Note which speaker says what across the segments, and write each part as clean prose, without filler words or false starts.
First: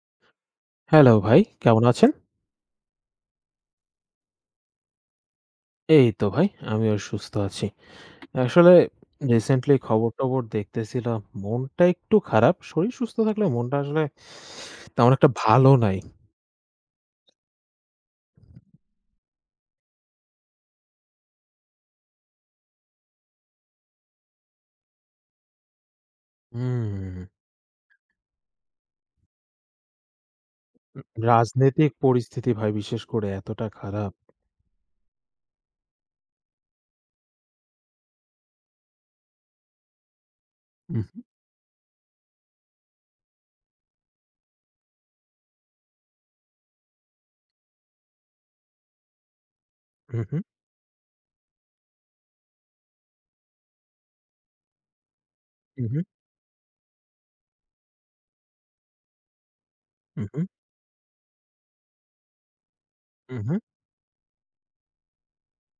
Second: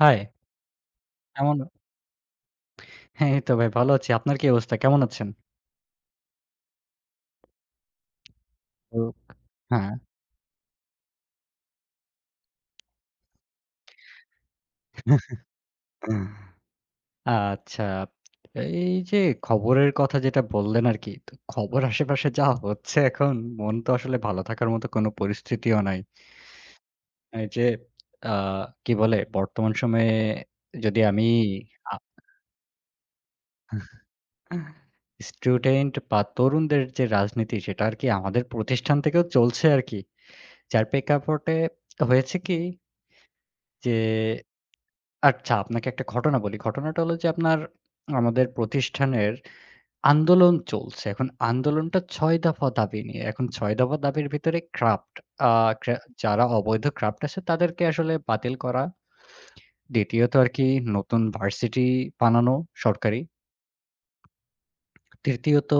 Speaker 1: High,
Speaker 2: hello ভাই,
Speaker 1: কেমন?
Speaker 2: কেমন আছেন?
Speaker 1: হ্যাঁ, এই তো ভাই ভালো আছি। আপনার কি অবস্থা? কেমন আছেন?
Speaker 2: এই তো ভাই আমিও সুস্থ আছি। আসলে
Speaker 1: ও
Speaker 2: রিসেন্টলি
Speaker 1: হ্যাঁ।
Speaker 2: খবর-টবর দেখতেছিলাম। মনটা একটু খারাপ। শরীর সুস্থ থাকলেও মনটা আসলে তেমন একটা ভালো নাই।
Speaker 1: আচ্ছা। এই যে খবরের কথা যেটা বললেন আরকি, তো খবর আশেপাশে যা হচ্ছে এখন মন তো আসলে ভালো থাকার মতো কোনো পরিস্থিতিও নাই।
Speaker 2: হুম।
Speaker 1: এই যে আ কি বলে বর্তমান সময়ে যদি আমি
Speaker 2: রাজনৈতিক
Speaker 1: আ
Speaker 2: পরিস্থিতি ভাই বিশেষ করে এতটা খারাপ।
Speaker 1: স্টুডেন্ট বা তরুণদের যে রাজনীতি সেটা আরকি আমাদের প্রতিষ্ঠান থেকেও চলছে আরকি। যার
Speaker 2: উহু,
Speaker 1: প্রেক্ষাপটে হয়েছে কি যে আচ্ছা, আপনাকে একটা ঘটনা বলি। ঘটনাটা হলো যে আপনার আমাদের প্রতিষ্ঠানের
Speaker 2: উহু,
Speaker 1: আন্দোলন চলছে। এখন আন্দোলনটা ৬ দফা দাবি নিয়ে। এখন ৬ দফা দাবির ভিতরে ক্রাফট আ ক্রা
Speaker 2: উহু,
Speaker 1: যারা অবৈধ ক্রাফট আছে তাদেরকে আসলে বাতিল করা। দ্বিতীয়ত
Speaker 2: উহু,
Speaker 1: আরকি নতুন ভার্সিটি বানানো সরকারি।
Speaker 2: উহু,
Speaker 1: তৃতীয়ত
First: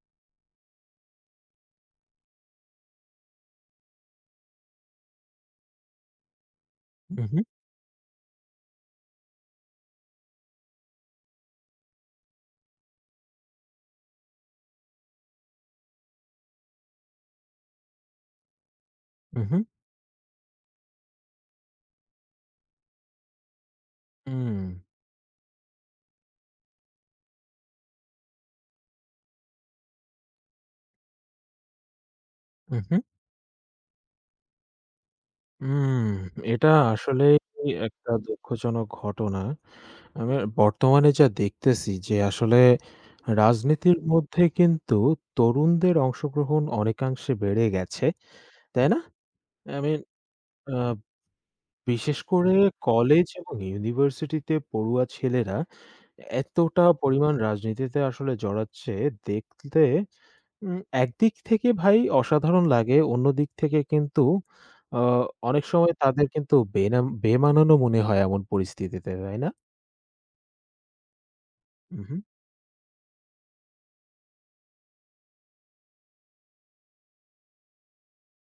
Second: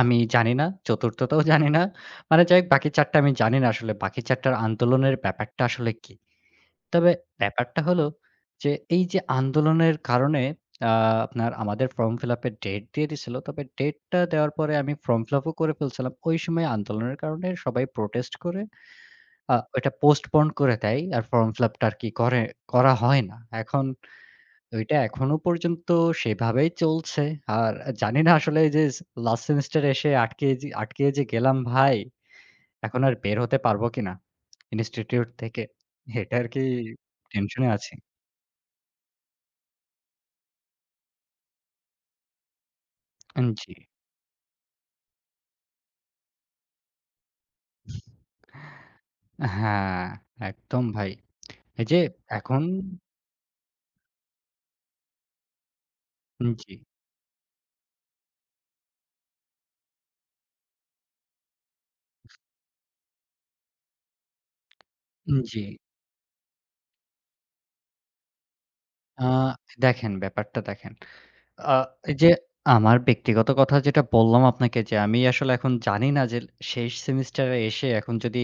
Speaker 1: আমি জানি না, চতুর্থটাও জানি না। মানে যাই হোক বাকি ৪ টা আমি জানি না আসলে বাকি ৪ টার আন্দোলনের ব্যাপারটা আসলে কী? তবে
Speaker 2: উহু,
Speaker 1: ব্যাপারটা হলো যে, এই যে আন্দোলনের কারণে আ আপনার আমাদের ফর্ম ফিলাপের ডেট দিয়ে দিছিল। তবে ডেটটা দেওয়ার পরে আমি ফর্ম ফিলাপ ও করে ফেলছিলাম। ওই সময় আন্দোলনের কারণে সবাই প্রোটেস্ট করে
Speaker 2: উহু,
Speaker 1: ওইটা পোস্টপোন করে দেয়। আর ফর্ম ফিলাপটা আরকি করে করা হয় না। এখন
Speaker 2: উম,
Speaker 1: ওইটা এখনো পর্যন্ত সেভাবেই চলছে। আর জানি না আসলে এই যে লাস্ট সেমেস্টার এসে আটকে যে গেলাম ভাই,
Speaker 2: উহু, উম। হুম, উম, উম হুম।
Speaker 1: এখন আর বের হতে পারবো কিনা ইনস্টিটিউট থেকে।
Speaker 2: উম,
Speaker 1: এটা আরকি
Speaker 2: এটা আসলেই
Speaker 1: টেনশনে আছি।
Speaker 2: একটা দুঃখজনক ঘটনা। আমি বর্তমানে যা দেখতেছি যে আসলে
Speaker 1: উম জি।
Speaker 2: রাজনীতির মধ্যে কিন্তু তরুণদের অংশগ্রহণ অনেকাংশে বেড়ে গেছে। তাই না? আই মিন
Speaker 1: হ্যাঁ,
Speaker 2: আ
Speaker 1: একদম ভাই। এই যে
Speaker 2: বিশেষ করে
Speaker 1: এখন
Speaker 2: কলেজ এবং ইউনিভার্সিটিতে পড়ুয়া ছেলেরা
Speaker 1: জি,
Speaker 2: এতটা পরিমাণ রাজনীতিতে আসলে জড়াচ্ছে দেখতে একদিক থেকে ভাই অসাধারণ লাগে, অন্যদিক থেকে কিন্তু আ
Speaker 1: জি।
Speaker 2: অনেক সময় তাদের কিন্তু বেনাম বেমানানও মনে হয় এমন পরিস্থিতিতে,
Speaker 1: আ
Speaker 2: তাই না?
Speaker 1: দেখেন ব্যাপারটা দেখেন। আ এই
Speaker 2: উহু,
Speaker 1: যে আমার ব্যক্তিগত কথা যেটা বললাম আপনাকে যে আমি আসলে এখন জানি না যে শেষ সেমিস্টারে এসে এখন যদি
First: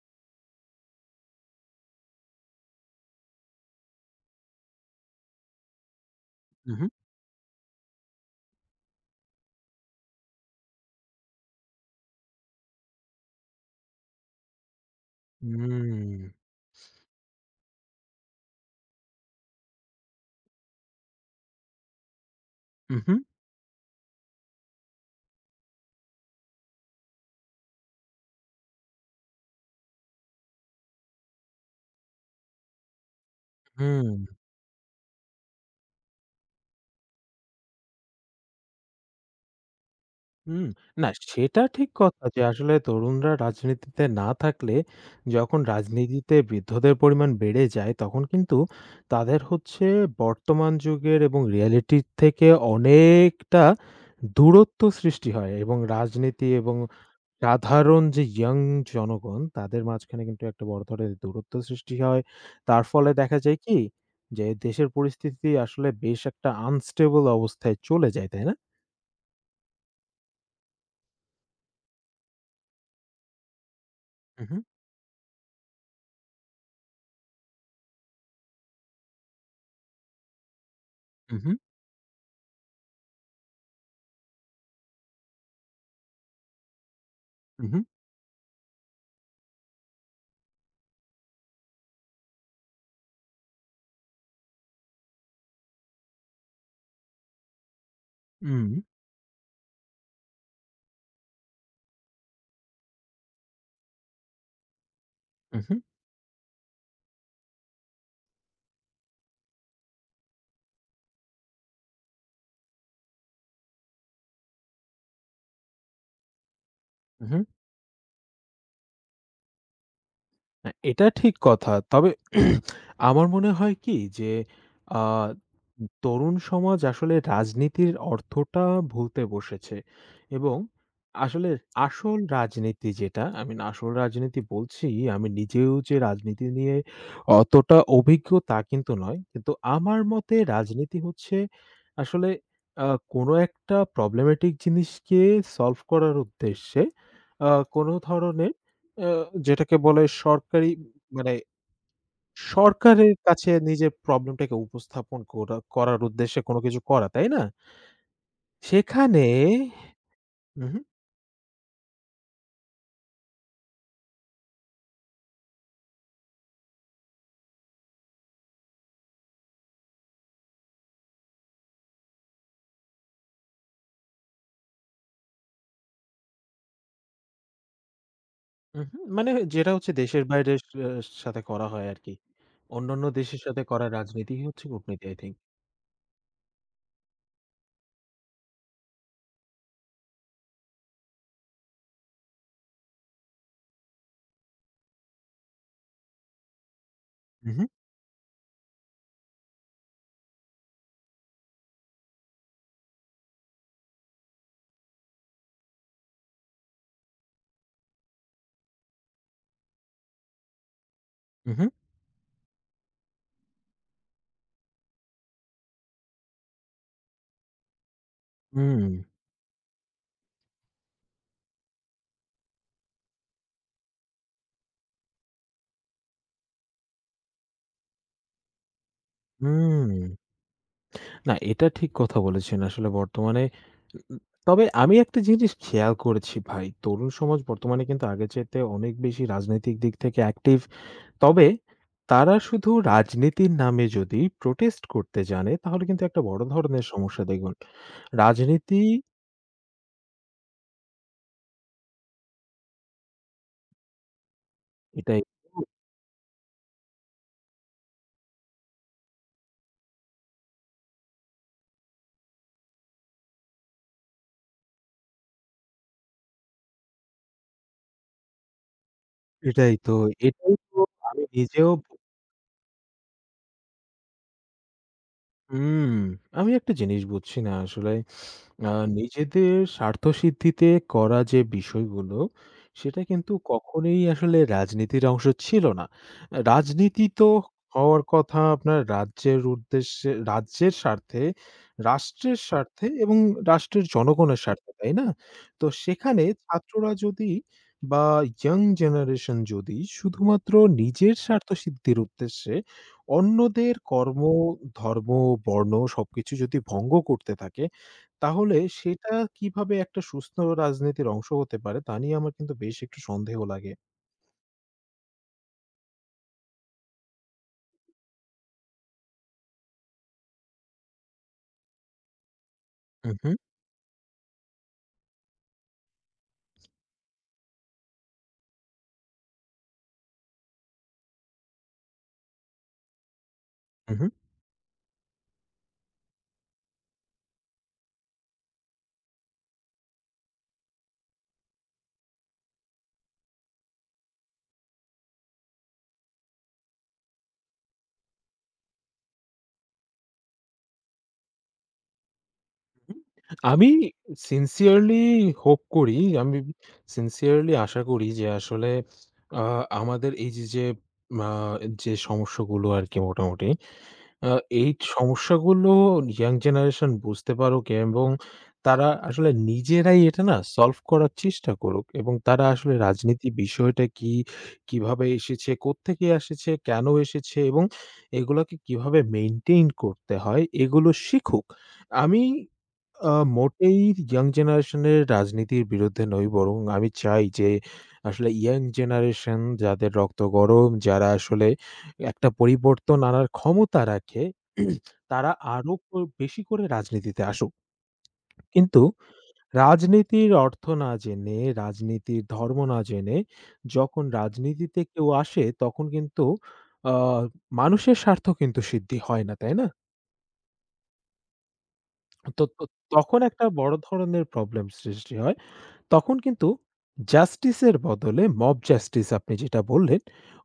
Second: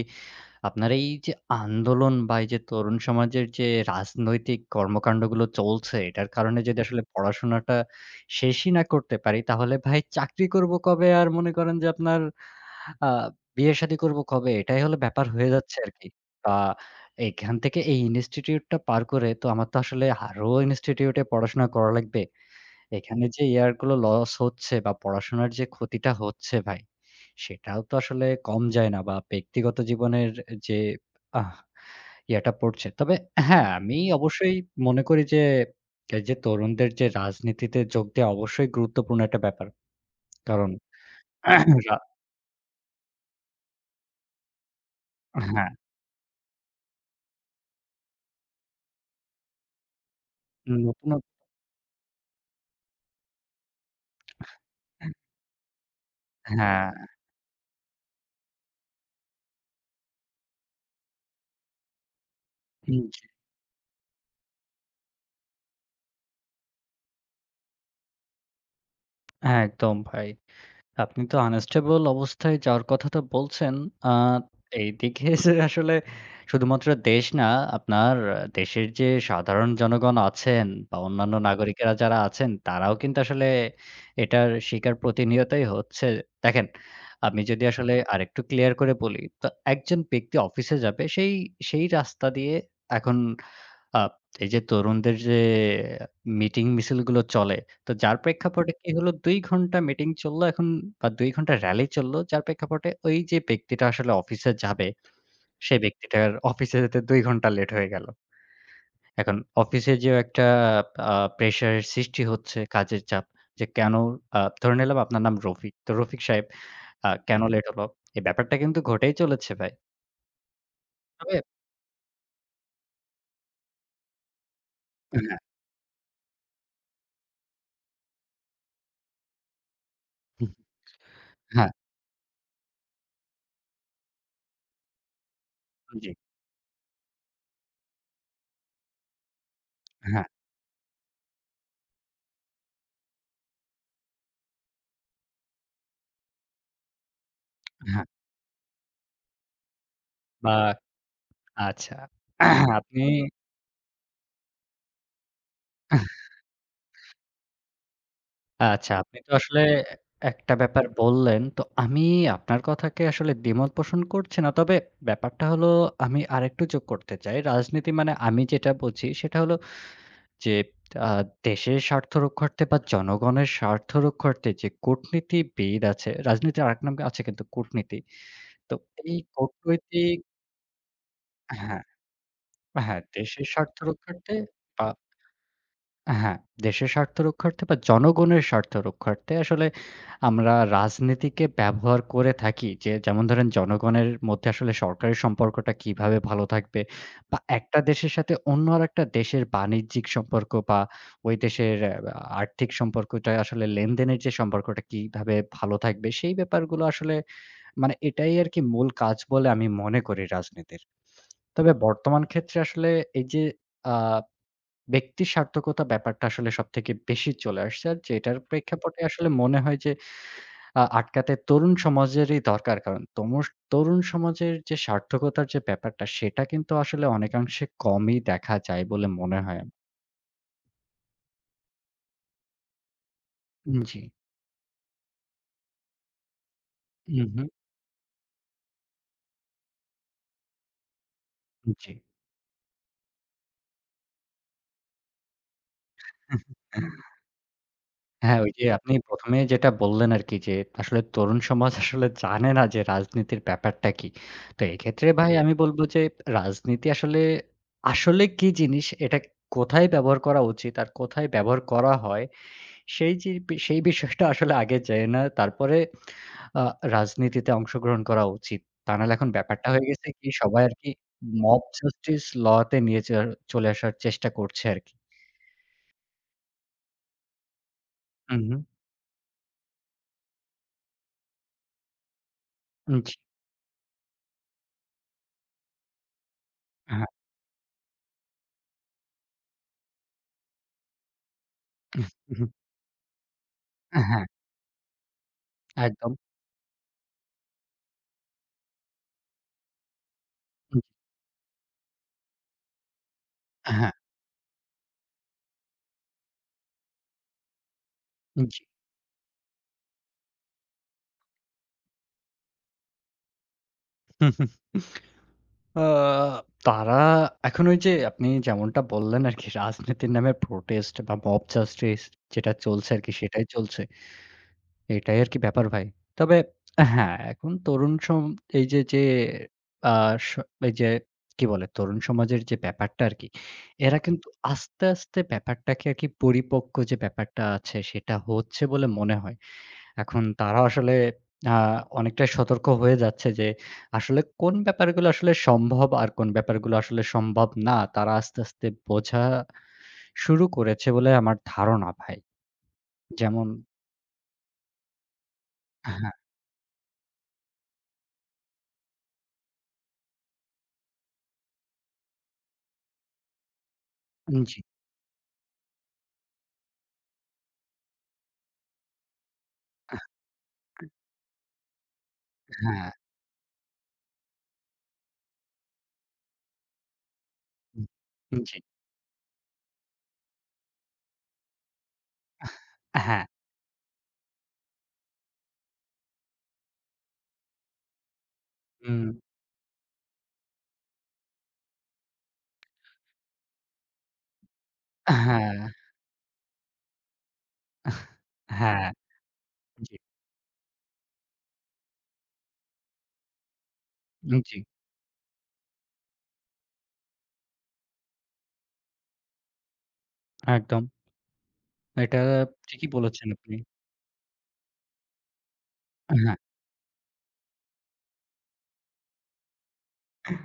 Speaker 1: আপনার এই যে আন্দোলন বা এই যে তরুণ সমাজের যে রাজনৈতিক কর্মকান্ডগুলো চলছে এটার কারণে যদি
Speaker 2: উহু,
Speaker 1: আসলে পড়াশোনাটা শেষই না করতে পারি তাহলে ভাই চাকরি করব কবে? আর মনে করেন যে আপনার আ বিয়ে-শাদী করব কবে? এটাই হলো ব্যাপার হয়ে যাচ্ছে আরকি।
Speaker 2: উম
Speaker 1: আ এখান থেকে এই ইনস্টিটিউট টা পার করে তো আমার তো আসলে আরো ইনস্টিটিউট এ পড়াশোনা করা লাগবে।
Speaker 2: উহু।
Speaker 1: এখানে যে ইয়ার গুলো লস হচ্ছে বা পড়াশোনার যে ক্ষতিটা হচ্ছে ভাই, সেটাও তো আসলে কম যায় না বা ব্যক্তিগত জীবনের যে আহ ইয়াটা পড়ছে। তবে হ্যাঁ, আমি
Speaker 2: হুম,
Speaker 1: অবশ্যই মনে করি যে এই যে তরুণদের যে রাজনীতিতে যোগ দেওয়া অবশ্যই গুরুত্বপূর্ণ একটা ব্যাপার।
Speaker 2: হুম।
Speaker 1: কারণ
Speaker 2: না সেটা ঠিক
Speaker 1: রা
Speaker 2: কথা যে আসলে তরুণরা রাজনীতিতে না থাকলে যখন
Speaker 1: হ্যাঁ,
Speaker 2: রাজনীতিতে বৃদ্ধদের পরিমাণ বেড়ে যায় তখন কিন্তু তাদের হচ্ছে বর্তমান
Speaker 1: নতুন
Speaker 2: যুগের এবং রিয়ালিটির থেকে অনেকটা দূরত্ব সৃষ্টি হয় এবং রাজনীতি এবং
Speaker 1: হ্যাঁ।
Speaker 2: সাধারণ যে ইয়াং জনগণ তাদের মাঝখানে কিন্তু একটা বড় ধরনের দূরত্ব সৃষ্টি হয়। তার
Speaker 1: হুম,
Speaker 2: ফলে দেখা যায় কি যে দেশের পরিস্থিতি আসলে বেশ একটা আনস্টেবল অবস্থায় চলে যায়, তাই না?
Speaker 1: হ্যাঁ, একদম ভাই। আপনি তো আনস্টেবল অবস্থায় যাওয়ার কথাটা বলছেন। আ
Speaker 2: হু, হু,
Speaker 1: এইদিকে যে আসলে শুধুমাত্র দেশ না, আপনার দেশের যে সাধারণ জনগণ আছেন বা অন্যান্য
Speaker 2: হু, হু।
Speaker 1: নাগরিকেরা যারা আছেন, তারাও কিন্তু আসলে এটার শিকার প্রতিনিয়তই হচ্ছে। দেখেন, আমি যদি
Speaker 2: Mhm.
Speaker 1: আসলে আরেকটু ক্লিয়ার করে বলি, তো একজন ব্যক্তি অফিসে যাবে, সেই রাস্তা দিয়ে এখন আপ এই যে তরুণদের যে মিটিং মিছিলগুলো চলে, তো যার প্রেক্ষাপটে
Speaker 2: Mhm.
Speaker 1: কি হলো ২ ঘন্টা মিটিং চললো এখন বা ২ ঘন্টা র‍্যালি চললো। যার প্রেক্ষাপটে ওই যে ব্যক্তিটা আসলে অফিসে যাবে,
Speaker 2: Mhm.
Speaker 1: সেই ব্যক্তিটার অফিসে যেতে ২ ঘন্টা লেট হয়ে গেল। এখন অফিসে যেও একটা আ প্রেশারের সৃষ্টি হচ্ছে কাজের চাপ। যে কেন ধরে নিলাম আপনার নাম রফিক। তো রফিক সাহেব কেন
Speaker 2: Mhm.
Speaker 1: লেট হলো? এই ব্যাপারটা কিন্তু ঘটেই চলেছে ভাই।
Speaker 2: না, এটা ঠিক
Speaker 1: তবে
Speaker 2: কথা। তবে আমার মনে হয় কি যে আ তরুণ সমাজ আসলে রাজনীতির অর্থটা ভুলতে বসেছে এবং আসলে
Speaker 1: হ্যাঁ,
Speaker 2: আসল রাজনীতি যেটা, আমি না আসল রাজনীতি বলছি, আমি নিজেও যে
Speaker 1: হ্যাঁ, জি,
Speaker 2: রাজনীতি নিয়ে অতটা অভিজ্ঞ তা কিন্তু নয়। কিন্তু আমার
Speaker 1: হ্যাঁ,
Speaker 2: মতে রাজনীতি হচ্ছে আসলে আ কোনো একটা problematic জিনিসকে solve করার উদ্দেশ্যে আ কোনো
Speaker 1: হ্যাঁ
Speaker 2: ধরনের আ যেটাকে বলে
Speaker 1: বা
Speaker 2: সরকারি মানে
Speaker 1: আচ্ছা। আপনি
Speaker 2: সরকারের কাছে নিজের প্রবলেমটাকে উপস্থাপন করা করার উদ্দেশ্যে কোন কিছু করা, তাই না?
Speaker 1: আচ্ছা, আপনি
Speaker 2: সেখানে
Speaker 1: তো আসলে একটা
Speaker 2: উহু,
Speaker 1: ব্যাপার বললেন। তো আমি আপনার কথাকে আসলে দ্বিমত পোষণ করছি না। তবে ব্যাপারটা হলো আমি আরেকটু যোগ করতে চাই। রাজনীতি মানে আমি যেটা বুঝি সেটা হলো যে আ দেশের স্বার্থ রক্ষার্থে বা জনগণের স্বার্থ রক্ষার্থে যে কূটনীতিবিদ আছে, রাজনীতির আরেক নাম আছে কিন্তু কূটনীতি। তো
Speaker 2: উহু।
Speaker 1: এই
Speaker 2: মানে যেটা হচ্ছে
Speaker 1: কূটনৈতিক
Speaker 2: দেশের বাইরের আ সাথে করা
Speaker 1: হ্যাঁ,
Speaker 2: হয় আরকি।
Speaker 1: হ্যাঁ,
Speaker 2: অন্যান্য দেশের
Speaker 1: দেশের
Speaker 2: সাথে
Speaker 1: স্বার্থ
Speaker 2: করা
Speaker 1: রক্ষার্থে
Speaker 2: রাজনীতিই হচ্ছে
Speaker 1: বা
Speaker 2: কূটনীতি আই থিংক।
Speaker 1: হ্যাঁ, দেশের স্বার্থ রক্ষার্থে বা জনগণের স্বার্থ রক্ষার্থে আসলে আমরা রাজনীতিকে ব্যবহার করে থাকি। যে যেমন ধরেন জনগণের মধ্যে আসলে সরকারের সম্পর্কটা কিভাবে ভালো থাকবে বা
Speaker 2: উহু,
Speaker 1: একটা দেশের সাথে অন্য আরেকটা দেশের বাণিজ্যিক সম্পর্ক বা ওই দেশের আর্থিক সম্পর্কটা আসলে লেনদেনের যে সম্পর্কটা কিভাবে ভালো থাকবে সেই ব্যাপারগুলো আসলে মানে এটাই আরকি মূল কাজ বলে আমি মনে করি রাজনীতির।
Speaker 2: উহু,
Speaker 1: তবে বর্তমান ক্ষেত্রে আসলে এই যে আ ব্যক্তির সার্থকতা ব্যাপারটা আসলে সবথেকে বেশি চলে আসছে। আর যেটার
Speaker 2: হুম,
Speaker 1: প্রেক্ষাপটে আসলে মনে হয় যে আটকাতে তরুণ সমাজেরই দরকার। কারণ তমুস তরুণ সমাজের যে সার্থকতার যে ব্যাপারটা সেটা কিন্তু আসলে অনেকাংশে কমই দেখা যায় বলে মনে হয়।
Speaker 2: হুম। না এটা ঠিক কথা বলেছেন আসলে বর্তমানে উ
Speaker 1: উম জি।
Speaker 2: উ তবে আমি একটা জিনিস খেয়াল করেছি ভাই, তরুণ সমাজ
Speaker 1: উহু,
Speaker 2: বর্তমানে কিন্তু আগের চাইতে অনেক বেশি রাজনৈতিক দিক থেকে অ্যাক্টিভ। তবে
Speaker 1: জি।
Speaker 2: তারা শুধু রাজনীতির নামে যদি প্রোটেস্ট করতে জানে, তাহলে কিন্তু একটা বড় ধরনের সমস্যা দেখুন।
Speaker 1: হ্যাঁ, ওই যে
Speaker 2: রাজনীতি
Speaker 1: আপনি প্রথম এ যেটা বললেন আরকি যে, আসলে তরুণ সমাজ আসলে জানে না যে রাজনীতির ব্যাপারটা কি। তো এক্ষেত্রে
Speaker 2: এটাই
Speaker 1: ভাই জি।
Speaker 2: তো,
Speaker 1: আমি বলব যে রাজনীতি আসলে, আসলে কি জিনিস এটা কোথায় ব্যবহার করা উচিত আর কোথায় ব্যবহার করা হয়, সেই যে সেই বিষয়টা আসলে আগে জেনে না তারপরে আ রাজনীতিতে অংশগ্রহণ করা উচিত। তা নাহলে এখন ব্যাপারটা
Speaker 2: এটাই
Speaker 1: হয়ে
Speaker 2: তো,
Speaker 1: গেছে কি
Speaker 2: এটাই
Speaker 1: সবাই
Speaker 2: তো
Speaker 1: আরকি
Speaker 2: আমি
Speaker 1: মব
Speaker 2: নিজেও ভু-
Speaker 1: জাস্টিস ল তে নিয়ে চ চলে আসার চেষ্টা করছে আরকি।
Speaker 2: হুম। আমি একটা জিনিস বুঝছি না আসলে।
Speaker 1: হু, হু।
Speaker 2: আ নিজেদের স্বার্থসিদ্ধিতে করা যে বিষয়গুলো, সেটা
Speaker 1: জি,
Speaker 2: কিন্তু কখনোই আসলে রাজনীতির অংশ ছিল না। রাজনীতি
Speaker 1: হ্যাঁ।
Speaker 2: তো হওয়ার কথা আপনার রাজ্যের উদ্দেশ্যে, রাজ্যের স্বার্থে, রাষ্ট্রের স্বার্থে এবং রাষ্ট্রের
Speaker 1: হ্যাঁ,
Speaker 2: জনগণের স্বার্থে, তাই না? তো
Speaker 1: একদম।
Speaker 2: সেখানে ছাত্ররা যদি বা ইয়ং জেনারেশন যদি শুধুমাত্র নিজের স্বার্থসিদ্ধির উদ্দেশ্যে অন্যদের
Speaker 1: হ্যাঁ,
Speaker 2: কর্ম, ধর্ম, বর্ণ সবকিছু যদি ভঙ্গ করতে থাকে তাহলে
Speaker 1: জি।
Speaker 2: সেটা কিভাবে একটা সুস্থ রাজনীতির অংশ হতে পারে তা নিয়ে আমার কিন্তু বেশ একটু সন্দেহ লাগে।
Speaker 1: আ তারা এখন ওই যে আপনি যেমনটা বললেন আরকি রাজনীতির নামে প্রোটেস্ট বা মব জাস্টিস যেটা চলছে
Speaker 2: হু,
Speaker 1: আরকি
Speaker 2: হু,
Speaker 1: সেটাই চলছে। এটাই আরকি ব্যাপার ভাই। তবে হ্যাঁ, এখন তরুণ সম এই যে, যে আ স এই যে কি বলে তরুণ সমাজের যে ব্যাপারটা আরকি,
Speaker 2: হু,
Speaker 1: এরা
Speaker 2: হু।
Speaker 1: কিন্তু আস্তে, আস্তে ব্যাপারটাকে আরকি পরিপক্ক যে ব্যাপারটা আছে সেটা হচ্ছে বলে মনে হয়। এখন তারা আসলে আ অনেকটাই সতর্ক হয়ে যাচ্ছে যে আসলে কোন ব্যাপারগুলো আসলে সম্ভব আর কোন ব্যাপারগুলো আসলে সম্ভব না। তারা আস্তে, আস্তে বোঝা শুরু করেছে বলে আমার ধারণা ভাই। যেমন
Speaker 2: আমি sincerely hope করি,
Speaker 1: হ্যাঁ,
Speaker 2: আমি sincerely আশা করি যে আসলে আ আমাদের এই যে, যে, আ যে, সমস্যাগুলো আরকি মোটামুটি আ
Speaker 1: জি,
Speaker 2: এই সমস্যাগুলো ইয়াং জেনারেশন বুঝতে পারুক এবং তারা আসলে নিজেরাই
Speaker 1: হ্যাঁ,
Speaker 2: এটা না সলভ করার চেষ্টা করুক এবং তারা আসলে রাজনীতি বিষয়টা কি, কিভাবে এসেছে, কোত্থেকে এসেছে, কেন এসেছে এবং এগুলাকে
Speaker 1: জি,
Speaker 2: কিভাবে মেইনটেইন করতে হয় এগুলো শিখুক। আমি
Speaker 1: হ্যাঁ,
Speaker 2: মোটেই ইয়াং জেনারেশনের রাজনীতির বিরুদ্ধে নই বরং আমি চাই যে আসলে ইয়াং
Speaker 1: উম
Speaker 2: জেনারেশন যাদের রক্ত গরম, যারা আসলে একটা পরিবর্তন আনার ক্ষমতা রাখে তারা
Speaker 1: হ্যাঁ,
Speaker 2: আরো বেশি করে রাজনীতিতে আসুক। কিন্তু
Speaker 1: হ্যাঁ, জি,
Speaker 2: রাজনীতির অর্থ না জেনে, রাজনীতির ধর্ম না জেনে যখন
Speaker 1: জি,
Speaker 2: রাজনীতিতে কেউ আসে তখন কিন্তু আ মানুষের স্বার্থ কিন্তু সিদ্ধি হয় না, তাই না?
Speaker 1: একদম। এটা
Speaker 2: তো তো
Speaker 1: ঠিকই
Speaker 2: তখন
Speaker 1: বলেছেন
Speaker 2: একটা
Speaker 1: আপনি।
Speaker 2: বড় ধরনের প্রবলেম সৃষ্টি হয়। তখন
Speaker 1: হ্যাঁ,
Speaker 2: কিন্তু জাস্টিসের বদলে মব জাস্টিস আপনি যেটা বললেন,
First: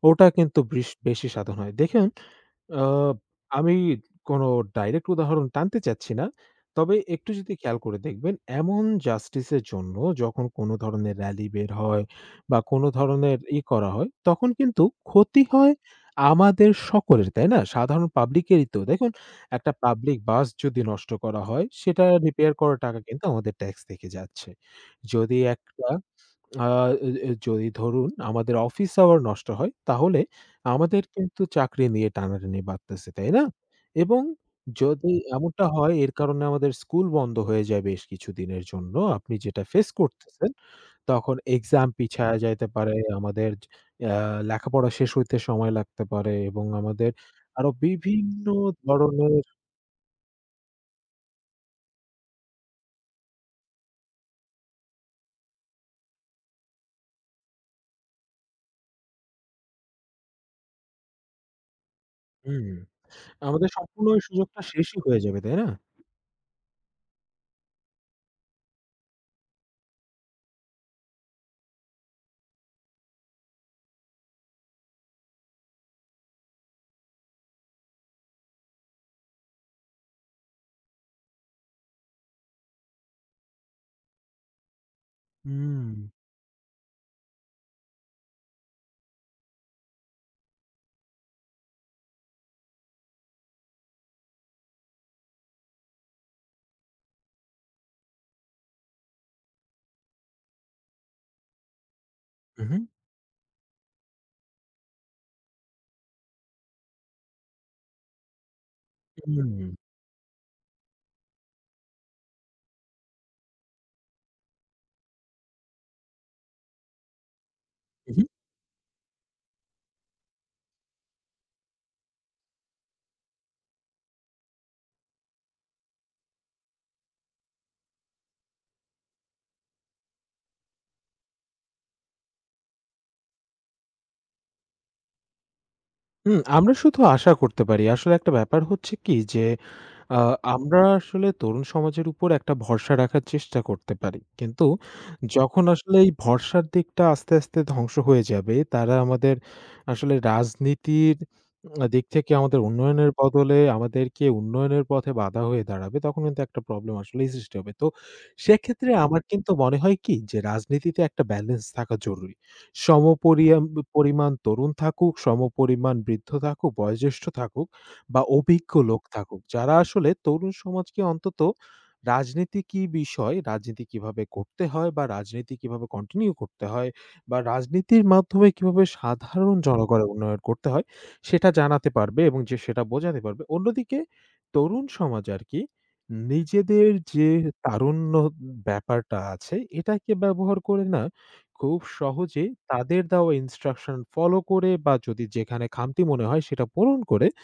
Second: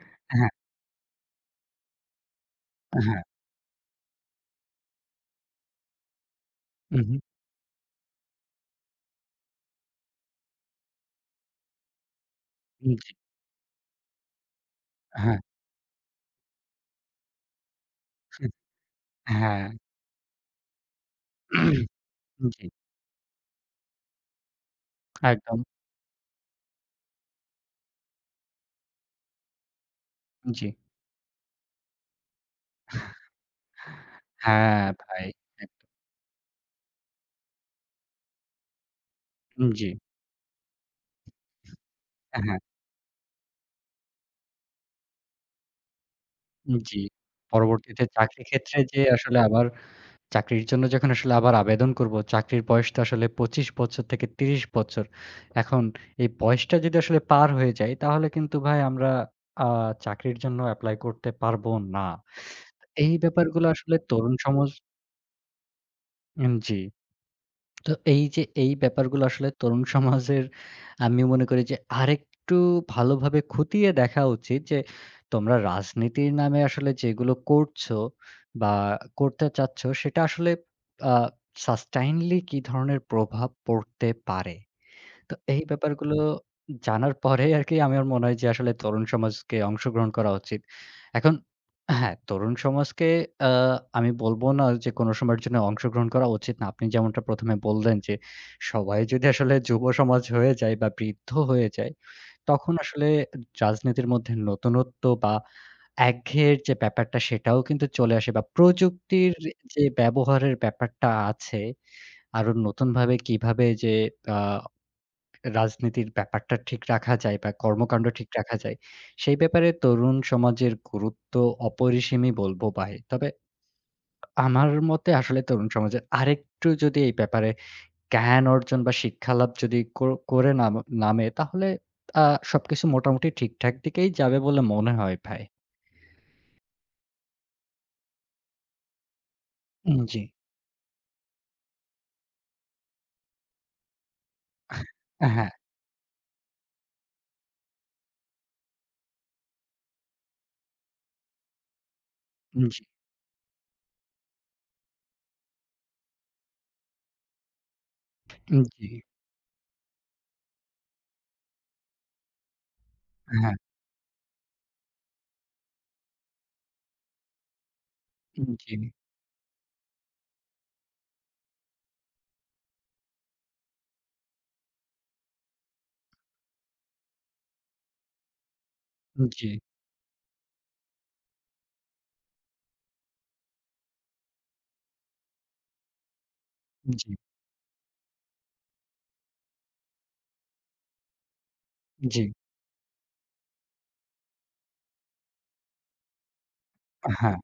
Speaker 2: ওটা
Speaker 1: হ্যাঁ,
Speaker 2: কিন্তু বেশি সাধন হয়। দেখেন আ
Speaker 1: হ্যাঁ,
Speaker 2: আমি কোনো ডাইরেক্ট উদাহরণ টানতে চাচ্ছি না। তবে
Speaker 1: উহু,
Speaker 2: একটু যদি খেয়াল করে দেখবেন, এমন জাস্টিসের জন্য যখন কোনো ধরনের র‍্যালি বের হয় বা কোনো
Speaker 1: জি,
Speaker 2: ধরনের করা হয়, তখন কিন্তু
Speaker 1: হ্যাঁ,
Speaker 2: ক্ষতি হয় আমাদের সকলের, তাই না? সাধারণ পাবলিকেরই তো। দেখুন,
Speaker 1: হ্যাঁ,
Speaker 2: একটা পাবলিক বাস যদি নষ্ট করা হয়, সেটা রিপেয়ার
Speaker 1: জি,
Speaker 2: করার টাকা কিন্তু আমাদের ট্যাক্স থেকে যাচ্ছে। যদি
Speaker 1: একদম,
Speaker 2: একটা আ এ যদি ধরুন আমাদের অফিস আওয়ার নষ্ট হয়, তাহলে
Speaker 1: জি।
Speaker 2: আমাদের কিন্তু চাকরি নিয়ে টানাটানি বাড়তেছে, তাই না? এবং
Speaker 1: হ্যাঁ,
Speaker 2: যদি
Speaker 1: ভাই।
Speaker 2: এমনটা হয় এর কারণে আমাদের স্কুল বন্ধ হয়ে যায় বেশ কিছুদিনের জন্য। আপনি যেটা
Speaker 1: একদম জি।
Speaker 2: ফেস করতেছেন, তখন এক্সাম পিছায়া
Speaker 1: হ্যাঁ,
Speaker 2: যাইতে পারে, আমাদের আ লেখাপড়া শেষ হইতে সময় লাগতে পারে এবং
Speaker 1: জি।
Speaker 2: আমাদের আরো
Speaker 1: পরবর্তীতে চাকরি
Speaker 2: বিভিন্ন
Speaker 1: ক্ষেত্রে যে আসলে
Speaker 2: ধরনের
Speaker 1: আবার চাকরির জন্য যখন আসলে আবার আবেদন করব, চাকরির বয়স তো আসলে ২৫ বছর থেকে ৩০ বছর। এখন এই বয়সটা যদি আসলে পার হয়ে যায় তাহলে কিন্তু ভাই আমরা আ চাকরির জন্য এপ্লাই করতে পারব না।
Speaker 2: হুম।
Speaker 1: এই ব্যাপারগুলো
Speaker 2: আমাদের
Speaker 1: আসলে
Speaker 2: সম্পূর্ণ ওই
Speaker 1: তরুণ
Speaker 2: সুযোগটা
Speaker 1: সমাজ
Speaker 2: শেষই হয়ে যাবে, তাই না?
Speaker 1: উম জি। তো এই যে এই ব্যাপারগুলো আসলে তরুণ সমাজের আমি মনে করি যে আরেকটু ভালোভাবে খতিয়ে দেখা উচিত যে তোমরা রাজনীতির নামে আসলে যেগুলো করছো বা করতে চাচ্ছ সেটা আসলে আ সাস্টেইনলি কি ধরনের প্রভাব পড়তে পারে? তো এই
Speaker 2: হুম,
Speaker 1: ব্যাপারগুলো জানার পরেই আরকি আমার মনে হয় যে আসলে তরুণ সমাজকে অংশগ্রহণ করা উচিত। এখন হ্যাঁ, তরুণ সমাজকে আ আমি বলব না যে কোন সময়ের জন্য অংশগ্রহণ করা উচিত না। আপনি যেমনটা প্রথম এ বললেন যে সবাই যদি আসলে যুব সমাজ হয়ে যায় বা বৃদ্ধ হয়ে যায়, তখন
Speaker 2: উহু,
Speaker 1: আসলে রাজনীতির মধ্যে নতুনত্ব বা একঘেয়ের যে ব্যাপারটা সেটাও কিন্তু চলে আসে বা প্রযুক্তির
Speaker 2: হুম।
Speaker 1: যে ব্যবহারের ব্যাপারটা আছে, আরো নতুনভাবে কিভাবে যে আ রাজনীতির ব্যাপারটা ঠিক রাখা যায় বা কর্মকাণ্ড ঠিক রাখা যায়, সেই ব্যাপারে তরুণ সমাজের গুরুত্ব অপরিসীমই বলব ভাই। তবে আমার মতে আসলে তরুণ সমাজের আরেকটু যদি এই ব্যাপারে জ্ঞান অর্জন বা শিক্ষালাভ যদি কো করে নাম নামে তাহলে আ সবকিছু মোটামুটি ঠিকঠাক দিকেই যাবে বলে মনে হয় ভাই।
Speaker 2: হুম, আমরা শুধু আশা করতে পারি। আসলে একটা ব্যাপার হচ্ছে কি যে,
Speaker 1: উম
Speaker 2: আ
Speaker 1: জি।
Speaker 2: আমরা আসলে তরুণ সমাজের উপর একটা ভরসা রাখার চেষ্টা করতে পারি। কিন্তু
Speaker 1: হ্যাঁ,
Speaker 2: যখন আসলে এই ভরসার দিকটা আস্তে, আস্তে ধ্বংস হয়ে যাবে, তারা আমাদের আসলে রাজনীতির দিক থেকে আমাদের
Speaker 1: জি,
Speaker 2: উন্নয়নের বদলে আমাদেরকে উন্নয়নের পথে বাধা হয়ে দাঁড়াবে। তখন কিন্তু একটা প্রবলেম আসলেই সৃষ্টি হবে। তো
Speaker 1: জি,
Speaker 2: সেক্ষেত্রে আমার কিন্তু মনে হয় কি যে, রাজনীতিতে একটা ব্যালেন্স থাকা জরুরি।
Speaker 1: হ্যাঁ,
Speaker 2: সমপরিয়াম পরিমাণ তরুণ থাকুক, সমপরিমাণ বৃদ্ধ থাকুক, বয়োজ্যেষ্ঠ থাকুক বা অভিজ্ঞ
Speaker 1: জি,
Speaker 2: লোক থাকুক। যারা আসলে তরুণ সমাজকে অন্তত রাজনীতি কি বিষয়, রাজনীতি কিভাবে করতে হয় বা রাজনীতি কিভাবে কন্টিনিউ করতে হয় বা রাজনীতির মাধ্যমে কিভাবে
Speaker 1: জি, জি,
Speaker 2: সাধারণ জনগণের উন্নয়ন করতে হয়, সেটা জানাতে পারবে এবং যে সেটা বোঝাতে পারবে। অন্যদিকে তরুণ সমাজ আরকি নিজেদের যে তারুণ্য ব্যাপারটা আছে, এটাকে ব্যবহার করে না খুব
Speaker 1: জি,
Speaker 2: সহজে তাদের দেওয়া ইনস্ট্রাকশন ফলো করে বা যদি যেখানে খামতি মনে হয় সেটা পূরণ করে
Speaker 1: হ্যাঁ,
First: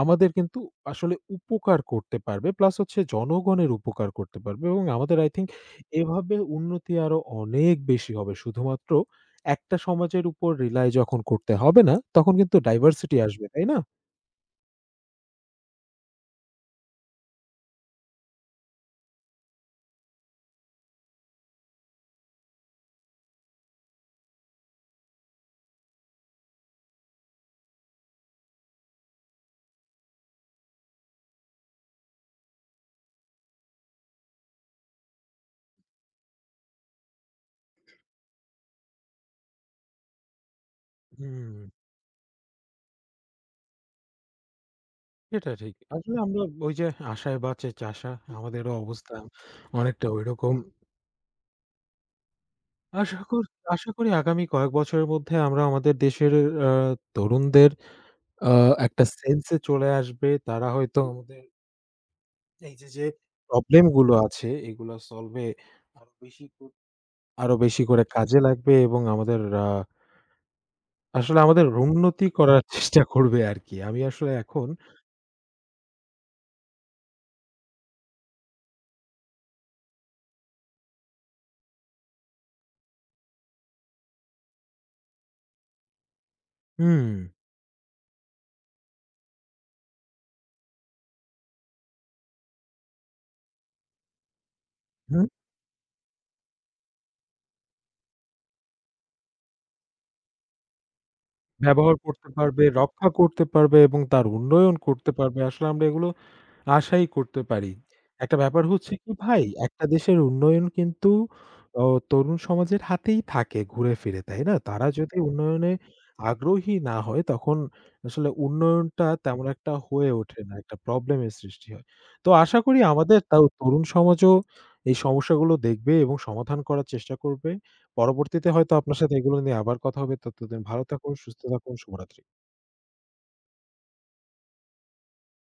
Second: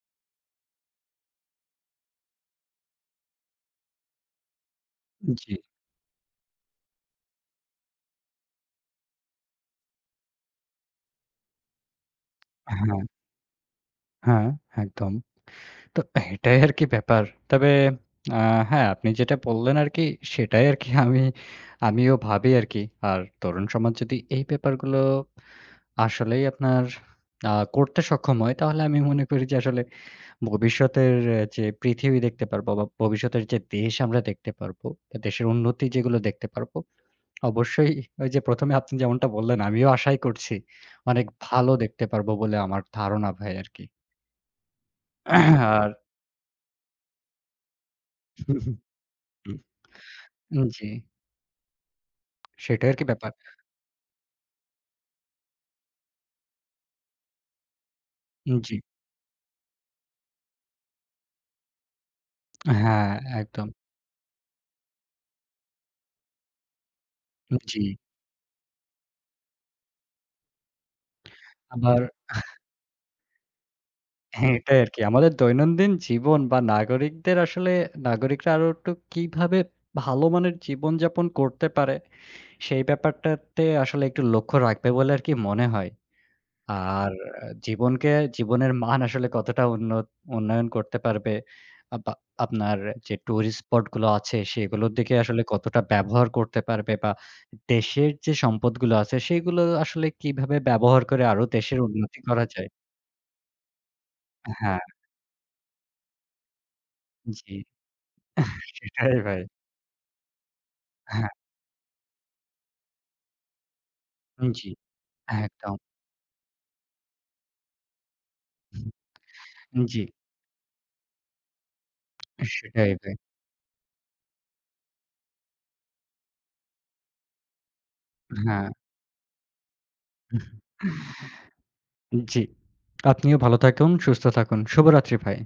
Speaker 2: আমাদের কিন্তু আসলে উপকার করতে পারবে। প্লাস হচ্ছে জনগণের উপকার করতে পারবে এবং আমাদের আই থিংক
Speaker 1: জি,
Speaker 2: এভাবে উন্নতি আরো অনেক বেশি হবে। শুধুমাত্র একটা সমাজের উপর রিলাই যখন করতে হবে না, তখন কিন্তু
Speaker 1: হ্যাঁ,
Speaker 2: ডাইভার্সিটি আসবে, তাই না?
Speaker 1: হ্যাঁ, একদম। তো এটাই আরকি ব্যাপার। তবে আ হ্যাঁ, আপনি যেটা বললেন আরকি সেটাই আরকি আমিও ভাবি আরকি। আর তরুণ সমাজ যদি এই ব্যাপারগুলো আসলেই আপনার করতে সক্ষম হয়, তাহলে আমি মনে করি যে আসলে ভবিষ্যতের আহ, যে পৃথিবী দেখতে পারবো বা ভবিষ্যতের যে দেশ আমরা দেখতে পারবো, বা দেশের উন্নতি যেগুলো দেখতে পারবো, অবশ্যই ওই যে প্রথম এ আপনি যেমনটা বললেন আমিও আশাই করছি অনেক
Speaker 2: হুম,
Speaker 1: ভালো দেখতে পারবো বলে আমার ধারণা ভাই আরকি।
Speaker 2: সেটা ঠিক।
Speaker 1: আর
Speaker 2: আসলে আমরা ওই যে আশায় বাঁচে চাষা, আমাদেরও অবস্থা অনেকটা ঐরকম।
Speaker 1: জি। সেটাই আরকি
Speaker 2: আশা
Speaker 1: ব্যাপার।
Speaker 2: কর আশা করি আগামী কয়েক বছরের মধ্যে আমরা আমাদের দেশের আ তরুণদের আ
Speaker 1: জি।
Speaker 2: একটা সেন্স এ চলে আসবে। তারা হয়তো আমাদের এই যে,
Speaker 1: হ্যাঁ, একদম।
Speaker 2: প্রবলেম গুলো আছে এগুলা সলভ এ আরো বেশি কর আরো
Speaker 1: জি।
Speaker 2: বেশি করে কাজে লাগবে এবং আমাদের আসলে আমাদের
Speaker 1: আবার
Speaker 2: উন্নতি করার চেষ্টা করবে আরকি। আমি আসলে
Speaker 1: হ্যাঁ,
Speaker 2: এখন
Speaker 1: এটাই আরকি। আমাদের দৈনন্দিন জীবন বা নাগরিকদের আসলে নাগরিকরা আরো একটু কিভাবে ভালো মানের জীবনযাপন করতে পারে, সেই ব্যাপারটাতে আসলে একটু লক্ষ্য রাখবে বলে আরকি মনে হয়। আর
Speaker 2: হুম,
Speaker 1: জীবনকে জীবনের মান আসলে কতটা উন্ন উন্নয়ন করতে পারবে, বা আপনার যে টুরিস্ট স্পট গুলো আছে সেগুলোর দিকে
Speaker 2: হুম।
Speaker 1: আসলে কতটা ব্যবহার করতে পারবে বা দেশের যে সম্পদগুলো আছে সেগুলো আসলে কিভাবে ব্যবহার করে আরো দেশের
Speaker 2: ব্যবহার
Speaker 1: উন্নতি
Speaker 2: করতে
Speaker 1: করা
Speaker 2: পারবে,
Speaker 1: যায়?
Speaker 2: রক্ষা করতে পারবে এবং তার উন্নয়ন
Speaker 1: হ্যাঁ,
Speaker 2: করতে পারবে। আসলে আমরা এগুলো আশাই করতে
Speaker 1: জি।
Speaker 2: পারি। একটা ব্যাপার হচ্ছে কি
Speaker 1: সেটাই
Speaker 2: ভাই,
Speaker 1: ভাই।
Speaker 2: একটা দেশের উন্নয়ন কিন্তু
Speaker 1: হ্যাঁ,
Speaker 2: অ তরুণ সমাজের হাতেই থাকে ঘুরে ফিরে, তাই না?
Speaker 1: জি,
Speaker 2: তারা যদি উন্নয়নে
Speaker 1: একদম।
Speaker 2: আগ্রহী না হয়, তখন আসলে উন্নয়নটা তেমন একটা
Speaker 1: জি,
Speaker 2: হয়ে ওঠে না। একটা প্রবলেমের সৃষ্টি হয়। তো আশা করি
Speaker 1: সেটাই ভাই।
Speaker 2: আমাদের তাও তরুণ সমাজও এই সমস্যাগুলো দেখবে এবং সমাধান করার চেষ্টা করবে। পরবর্তীতে
Speaker 1: হ্যাঁ।
Speaker 2: হয়তো আপনার সাথে এগুলো নিয়ে আবার কথা হবে। ততদিন ভালো থাকুন, সুস্থ থাকুন, শুভরাত্রি।
Speaker 1: জি। আপনিও ভালো থাকুন, সুস্থ থাকুন। শুভরাত্রি ভাই।